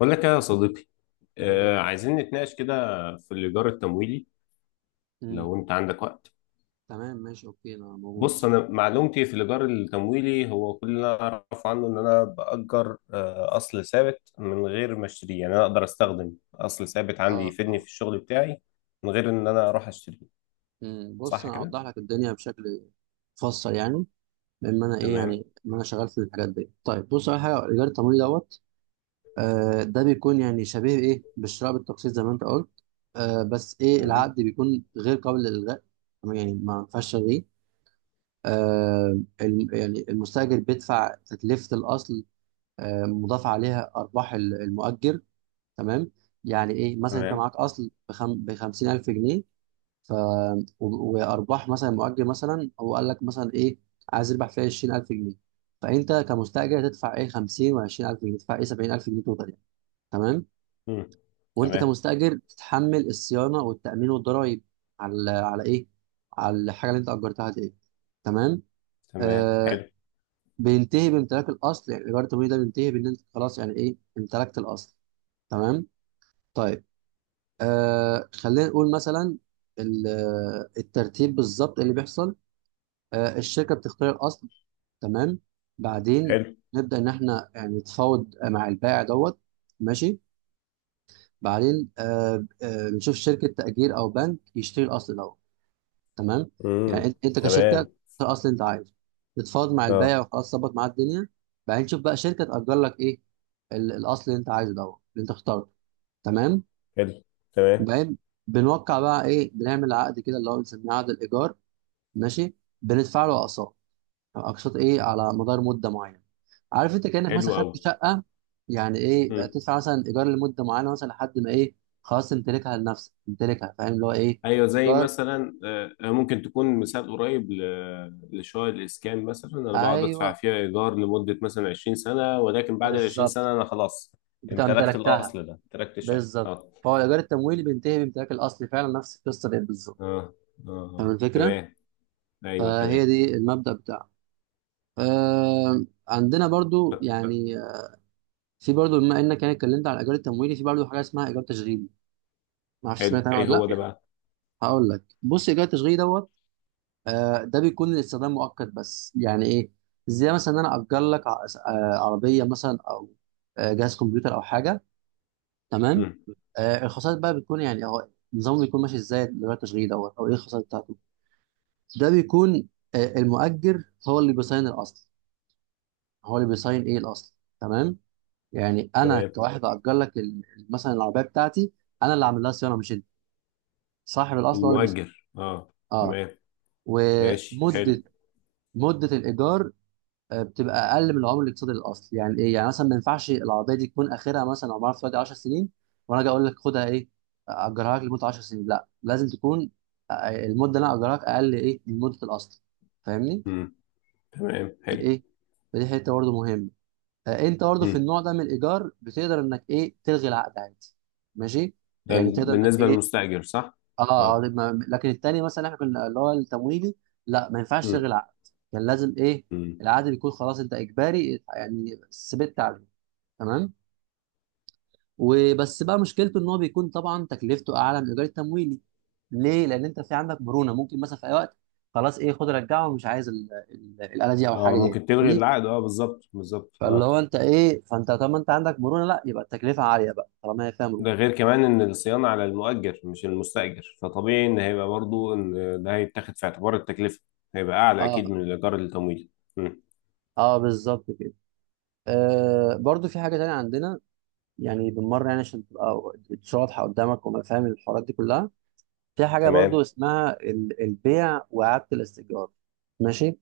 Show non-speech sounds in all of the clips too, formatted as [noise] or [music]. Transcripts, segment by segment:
بقول لك إيه يا صديقي. آه، عايزين نتناقش كده في الإيجار التمويلي مم. لو أنت عندك وقت. تمام ماشي اوكي انا موجود. بص أنا معلومتي في الإيجار التمويلي هو كل اللي أنا أعرف عنه إن أنا بأجر أصل ثابت من غير ما أشتريه، يعني أنا أقدر أستخدم أصل ثابت عندي اه يفيدني اه في الشغل بتاعي من غير إن أنا أروح أشتريه. بص صح انا كده؟ اوضح لك الدنيا بشكل مفصل يعني، لان انا ايه تمام. يعني ما انا شغال في الحاجات دي. طيب بص، اول حاجه الايجار التمويلي دوت، ده بيكون يعني شبيه ايه بالشراء بالتقسيط زي ما انت قلت. بس ايه، تمام. العقد بيكون غير قابل للالغاء، تمام؟ يعني ما ينفعش تلغيه. يعني المستاجر بيدفع تكلفه الاصل، مضاف عليها ارباح المؤجر، تمام. يعني ايه، مثلا انت تمام. معاك اصل ب 50,000 جنيه، ف وارباح مثلا مؤجر، مثلا هو قال لك مثلا ايه، عايز يربح فيها 20,000 جنيه، فانت كمستاجر تدفع ايه 50 و20000 جنيه، تدفع ايه 70,000 جنيه توتال يعني، تمام. مم. وانت تمام. كمستاجر تتحمل الصيانه والتامين والضرايب على ايه، على الحاجه اللي انت اجرتها دي، تمام. تمام. آه حلو. بينتهي بامتلاك الاصل، يعني ايجار التمويل ده بينتهي بان انت خلاص يعني ايه امتلكت الاصل، تمام. طيب، خلينا نقول مثلا الترتيب بالظبط إيه اللي بيحصل. الشركه بتختار الاصل، تمام. بعدين حلو. نبدا ان احنا يعني نتفاوض مع البائع دوت، ماشي. بعدين نشوف شركه تاجير او بنك يشتري الاصل دوت، تمام. يعني مم. انت، كشركه تختار تمام. الاصل اللي انت عايزه، تتفاوض مع البائع أه. وخلاص ظبط معاه الدنيا. بعدين تشوف بقى شركه تاجر لك ايه الاصل اللي انت عايزه دوت، اللي انت اخترته، تمام. حلو. تمام. وبعدين بنوقع بقى ايه، بنعمل عقد كده اللي هو بنسميه عقد الايجار، ماشي. بندفع له اقساط، اقساط ايه على مدار مده معينه. عارف، انت كانك مثلا حلو خدت أوي. شقه، يعني ايه تدفع مثلا ايجار لمده معينه، مثلا لحد ما ايه، خلاص تمتلكها لنفسك، تمتلكها. فاهم اللي هو ايه؟ ايوه، زي ايجار مثلا ممكن تكون مثال قريب لشقق الاسكان، مثلا انا بقعد ادفع ايوه، فيها ايجار لمده مثلا 20 سنه، ولكن بعد ال 20 بالظبط، سنه انا خلاص بتاع امتلكت امتلكتها. الاصل ده، امتلكت الشقه. بالظبط، اه. فهو الايجار التمويلي بينتهي بامتلاك الاصل فعلا، نفس القصه دي بالظبط. اه اه. فاهم آه. الفكره؟ تمام. ايوه فهي تمام. دي المبدا بتاعه. عندنا برضو طب، يعني في برضو، بما انك يعني اتكلمت على الايجار التمويلي، في برضو حاجه اسمها ايجار تشغيلي. ما اعرفش سمعت حلو، عنها ايه ولا لا، هو ده اوكي؟ بقى؟ هقول لك بص، ايجار التشغيلي دوت، ده بيكون للاستخدام مؤقت بس، يعني ايه، زي مثلا ان انا اجر لك عربيه مثلا، او جهاز كمبيوتر او حاجه، تمام. مم. الخصائص بقى بتكون يعني، هو النظام بيكون ماشي ازاي الايجار التشغيلي دوت، او ايه الخصائص بتاعته. ده بيكون المؤجر هو اللي بيصين الاصل، هو اللي بيصين ايه الاصل، تمام. يعني انا تمام. كواحد اجر لك مثلا العربيه بتاعتي، انا اللي عامل لها صيانه مش انت، صاحب الاصل هو اللي بيسأل، المؤجر اه. اه. تمام ماشي حلو. ومده، مده الايجار، آه، بتبقى اقل من العمر الاقتصادي للاصل، يعني ايه، يعني مثلا ما ينفعش العربيه دي تكون اخرها مثلا، عمرها في دلوقتي 10 سنين، وانا اجي اقول لك خدها ايه اجرها لك لمده 10 سنين، لا لازم تكون آه، المده اللي انا اجرها لك اقل ايه من مده الاصل. فاهمني؟ مم. تمام. دي حلو. ايه، فدي حته برضه مهمه. آه، انت برضه في مم. النوع ده من الايجار بتقدر انك ايه تلغي العقد عادي، ماشي، ده يعني تقدر انك بالنسبه ايه، للمستاجر، صح. اه. لكن التاني مثلا احنا كنا اللي هو التمويلي، لا ما ينفعش تلغي مم. العقد، كان لازم ايه، مم. العقد بيكون خلاص انت اجباري يعني ثبت عليه، تمام. وبس بقى مشكلته ان هو بيكون طبعا تكلفته اعلى من الايجار التمويلي. ليه؟ لان انت في عندك مرونه، ممكن مثلا في اي وقت خلاص ايه خد رجعه ومش عايز الاله دي او اه، الحاجه دي، ممكن تلغي فاهمني؟ العقد، اه بالظبط بالظبط فاللي اه. هو انت ايه، فانت طالما انت عندك مرونه، لا يبقى التكلفه عاليه بقى طالما هي فيها ده مرونه. غير كمان ان الصيانه على المؤجر مش المستاجر، فطبيعي ان هيبقى برضو ان ده هيتاخد في اعتبار التكلفه، هيبقى اعلى اكيد اه من الايجار التمويل. مم. اه بالظبط كده. برضو في حاجه تانية عندنا، يعني بالمره يعني عشان تبقى الدشة واضحه قدامك، وما فاهم الحوارات دي كلها. في حاجه برضو تمام. اسمها البيع واعاده الاستئجار، ماشي.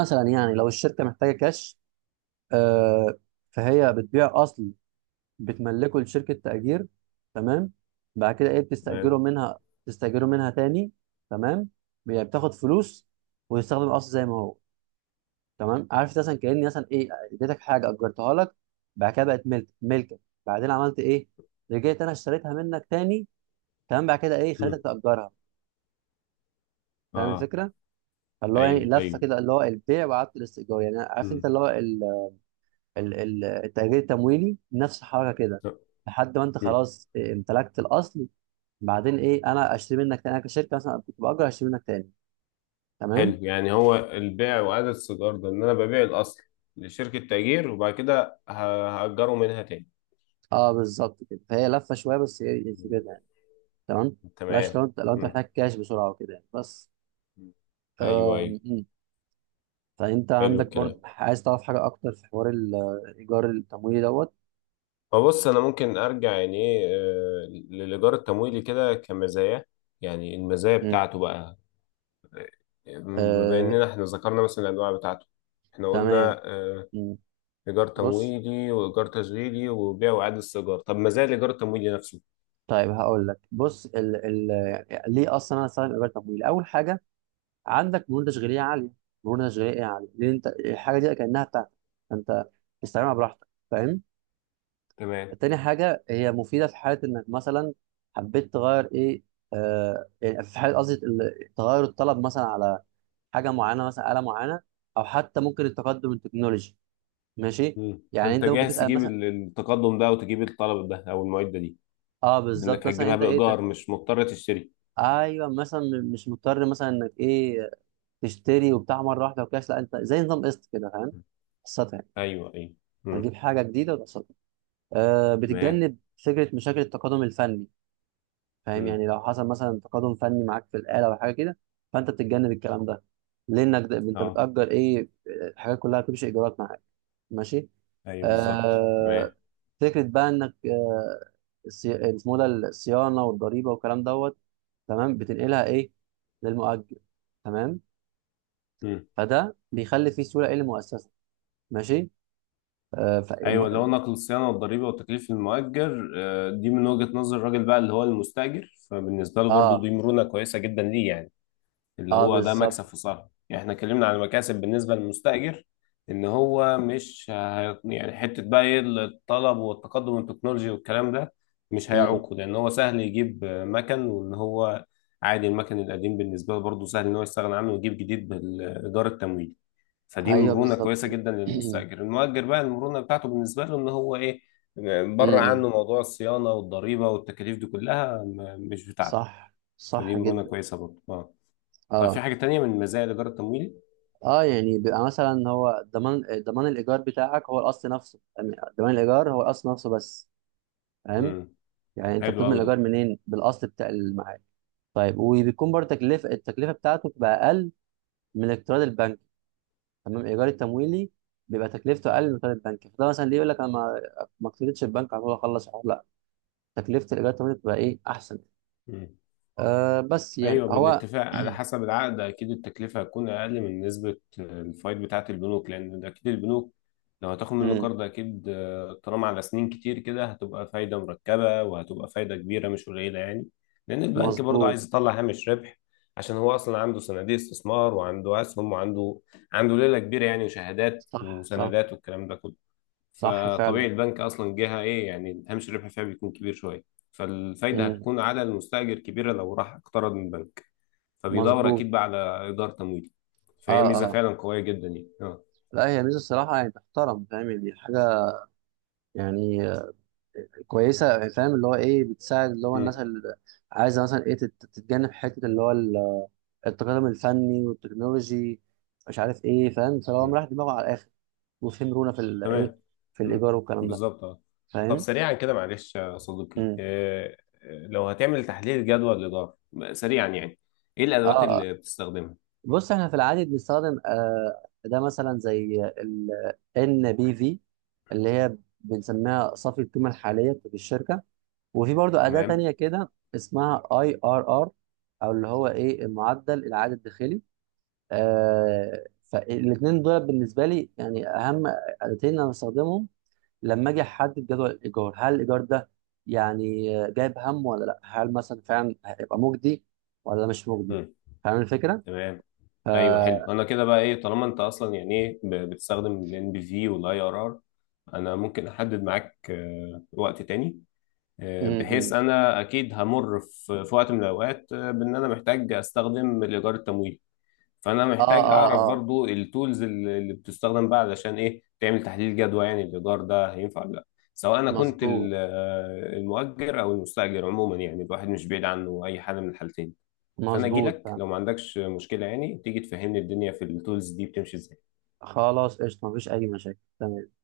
مثلا يعني لو الشركه محتاجه كاش، آه فهي بتبيع اصل، بتملكه لشركه تاجير، تمام. بعد كده ايه تمام. بتستاجره منها، تستاجره منها تاني، تمام. بتاخد فلوس ويستخدم الاصل زي ما هو، تمام. عارف مثلا كاني مثلا ايه اديتك حاجه اجرتها لك، بعد كده بقت ملكك، بعدين عملت ايه، رجعت انا اشتريتها منك تاني، تمام، بعد كده ايه مم. خليتك تاجرها. فاهم اه. الفكره؟ فاللي هو يعني ايوه لفه ايوه. كده، اللي هو البيع وعدم الاستئجار، يعني عارف انت مم. اللي هو التأجير التمويلي نفس الحركه كده، لا. لحد ما انت مم. خلاص إيه، امتلكت الاصل، بعدين ايه انا اشتري منك تاني، انا كشركه مثلا كنت باجر اشتري منك تاني، تمام. حلو، يعني هو البيع واعاده الصدار ده ان انا ببيع الاصل لشركه تأجير، وبعد كده هأجره منها تاني. اه بالظبط كده، فهي لفه شويه بس هي مم. الفكره، تمام. بلاش، تمام. لو انت، لو انت مم. محتاج كاش بسرعه وكده يعني، بس. ايوه آم، ايوه. مم. فانت حلو عندك برضه الكلام. عايز تعرف حاجه اكتر في حوار الايجار التمويلي دوت. فبص انا ممكن ارجع يعني ايه للايجار التمويلي كده كمزايا، يعني المزايا مم. بتاعته بقى. بما آه، اننا احنا ذكرنا مثلا الانواع بتاعته، احنا تمام. قلنا مم. ايجار بص، تمويلي وايجار تشغيلي وبيع واعاده استئجار. طب مزايا الايجار التمويلي نفسه. طيب هقول لك بص، ال ليه اصلا انا استخدم ايجار تمويلي. اول حاجه عندك مرونه تشغيليه عاليه، مرونه تشغيليه عاليه، لان انت الحاجه دي كانها بتاعتك، فانت استخدمها براحتك، فاهم. تمام. تاني حاجة هي مفيدة في حالة إنك مثلا حبيت تغير إيه، يعني في حالة قصدي تغير الطلب مثلا على حاجة معينة، مثلا آلة معينة، أو حتى ممكن التقدم التكنولوجي، ماشي. مم. يعني فانت أنت ممكن جاهز تسأل تجيب مثلا، التقدم ده وتجيب الطلب ده او المعده دي، لانك بالظبط مثلا هتجيبها أنت إيه بايجار ده، مش مضطر تشتري. أيوه مثلا، مش مضطر مثلا إنك إيه تشتري وبتاع مرة واحدة وكاش، لا أنت زي نظام قسط كده، فاهم، قسطها يعني، ايوه ايوه. مم. هتجيب حاجة جديدة وتقسطها. تمام. بتتجنب فكرة مشاكل التقادم الفني، فاهم، مم. يعني لو حصل مثلا تقادم فني معاك في الآلة أو حاجة كده، فأنت بتتجنب الكلام ده، لأنك ده أنت اه. بتأجر إيه، الحاجات كلها بتمشي إيجارات معاك، ماشي. ايوه بالظبط تمام. آه فكرة بقى إنك اسمه ده الصيانة والضريبة والكلام دوت، تمام، بتنقلها إيه للمؤجر، تمام، مم. فده بيخلي فيه سهولة إيه للمؤسسة، ماشي. آه ف... ايوه، اللي هو الم- نقل الصيانه والضريبه وتكليف المؤجر، دي من وجهه نظر الراجل بقى اللي هو المستاجر، فبالنسبه له برضو آه دي مرونه كويسه جدا ليه، يعني اللي آه هو ده بالظبط. مكسب في صالحه. يعني احنا اتكلمنا عن المكاسب بالنسبه للمستاجر ان هو مش يعني حته بقى ايه الطلب والتقدم والتكنولوجي والكلام ده مش مم. هيعوقه، لان هو سهل يجيب مكن، وان هو عادي المكن القديم بالنسبه له برضه سهل ان هو يستغنى عنه ويجيب جديد بالايجار التمويلي. فدي أيوه مرونه بالظبط كويسه كده. جدا [clears throat] مم، للمستاجر. المؤجر بقى المرونه بتاعته بالنسبه له ان هو ايه، بره مم. عنه موضوع الصيانه والضريبه والتكاليف دي كلها، مش بتاعته. صح فدي صح مرونه جدا. كويسه برضه اه. طب في اه حاجة تانية من مزايا الإيجار التمويلي؟ اه يعني بيبقى مثلا هو ضمان، ضمان الايجار بتاعك هو الاصل نفسه، يعني ضمان الايجار هو الاصل نفسه بس، فاهم، امم يعني انت حلو بتضمن أوي الايجار ده. منين، بالاصل بتاع المعاد. طيب وبيكون برضه تكلفه، التكلفه بتاعته بتبقى اقل من الاقتراض البنكي، تمام. الايجار التمويلي بيبقى تكلفته اقل من الاقتراض البنكي، فده مثلا ليه يقول لك انا ما، اقترضتش البنك على طول اخلص الحوار، لا، تكلفه الايجار التمويلي بتبقى ايه احسن. امم بس يعني أيوه، هو، بالاتفاق على [clears throat] حسب العقد، أكيد التكلفة هتكون أقل من نسبة الفايد بتاعة البنوك، لأن ده أكيد البنوك لو هتاخد منه مم، قرض، أكيد طالما على سنين كتير كده هتبقى فايدة مركبة، وهتبقى فايدة كبيرة مش قليلة يعني. لأن البنك برضه مظبوط. عايز يطلع هامش ربح، عشان هو أصلا عنده صناديق استثمار وعنده أسهم وعنده ليلة كبيرة يعني، وشهادات صح وسندات والكلام ده كله. صح فطبيعي فعلا. البنك اصلا جهه ايه يعني، هامش الربح فيها بيكون كبير شويه، فالفايده مم، هتكون على المستاجر كبيره لو راح اقترض من البنك، فبيدور مظبوط. اكيد بقى على ايجار تمويلي. فهي اه ميزه آه. فعلا قويه جدا يعني اه. لا هي ميزه الصراحه يعني تحترم، فاهم يعني حاجه يعني كويسه يعني، فاهم اللي هو ايه، بتساعد اللي هو الناس امم اللي عايزه مثلا ايه تتجنب حته اللي هو التقدم الفني والتكنولوجي، مش عارف ايه، فاهم، فهو امم مريح دماغه على الاخر، وفهم رونا في الايه، تمام. في امم الايجار والكلام ده، بالظبط اه. طب فاهم. سريعا كده معلش يا صديقي، امم. لو هتعمل تحليل جدوى الاداره سريعا يعني، ايه اه الادوات آه. اللي بتستخدمها؟ بص احنا في العادي بنستخدم ده مثلا زي ال NBV، اللي هي بنسميها صافي القيمه الحاليه في الشركه، وفي برضو أداة تانية تمام. كده اسمها اي ار ار، او اللي هو ايه المعدل العائد الداخلي. فالاثنين دول بالنسبة لي يعني اهم أداتين انا بستخدمهم، لما اجي احدد جدول الايجار، هل الايجار ده يعني جايب هم ولا لا، هل مثلا فعلا هيبقى مجدي ولا مش مجدي، فاهم الفكرة؟ تمام. ف... ايوه حلو. انا كده بقى ايه، طالما انت اصلا يعني ايه بتستخدم الان PV والاي ار ار، انا ممكن احدد معاك وقت تاني م- م. بحيث انا اكيد همر في وقت من الاوقات بان انا محتاج استخدم الايجار التمويلي. فانا اه محتاج اه اعرف اه. برضو التولز اللي بتستخدم بقى علشان ايه تعمل تحليل جدوى، يعني الايجار ده هينفع ولا لا، سواء انا كنت مظبوط المؤجر او المستاجر عموما يعني. الواحد مش بعيد عنه اي حاجه من الحالتين. فانا اجي مظبوط لك فاهم. لو ما عندكش مشكله، يعني تيجي تفهمني الدنيا في التولز دي بتمشي ازاي. خلاص قشطة، مفيش اي مشاكل، تمام.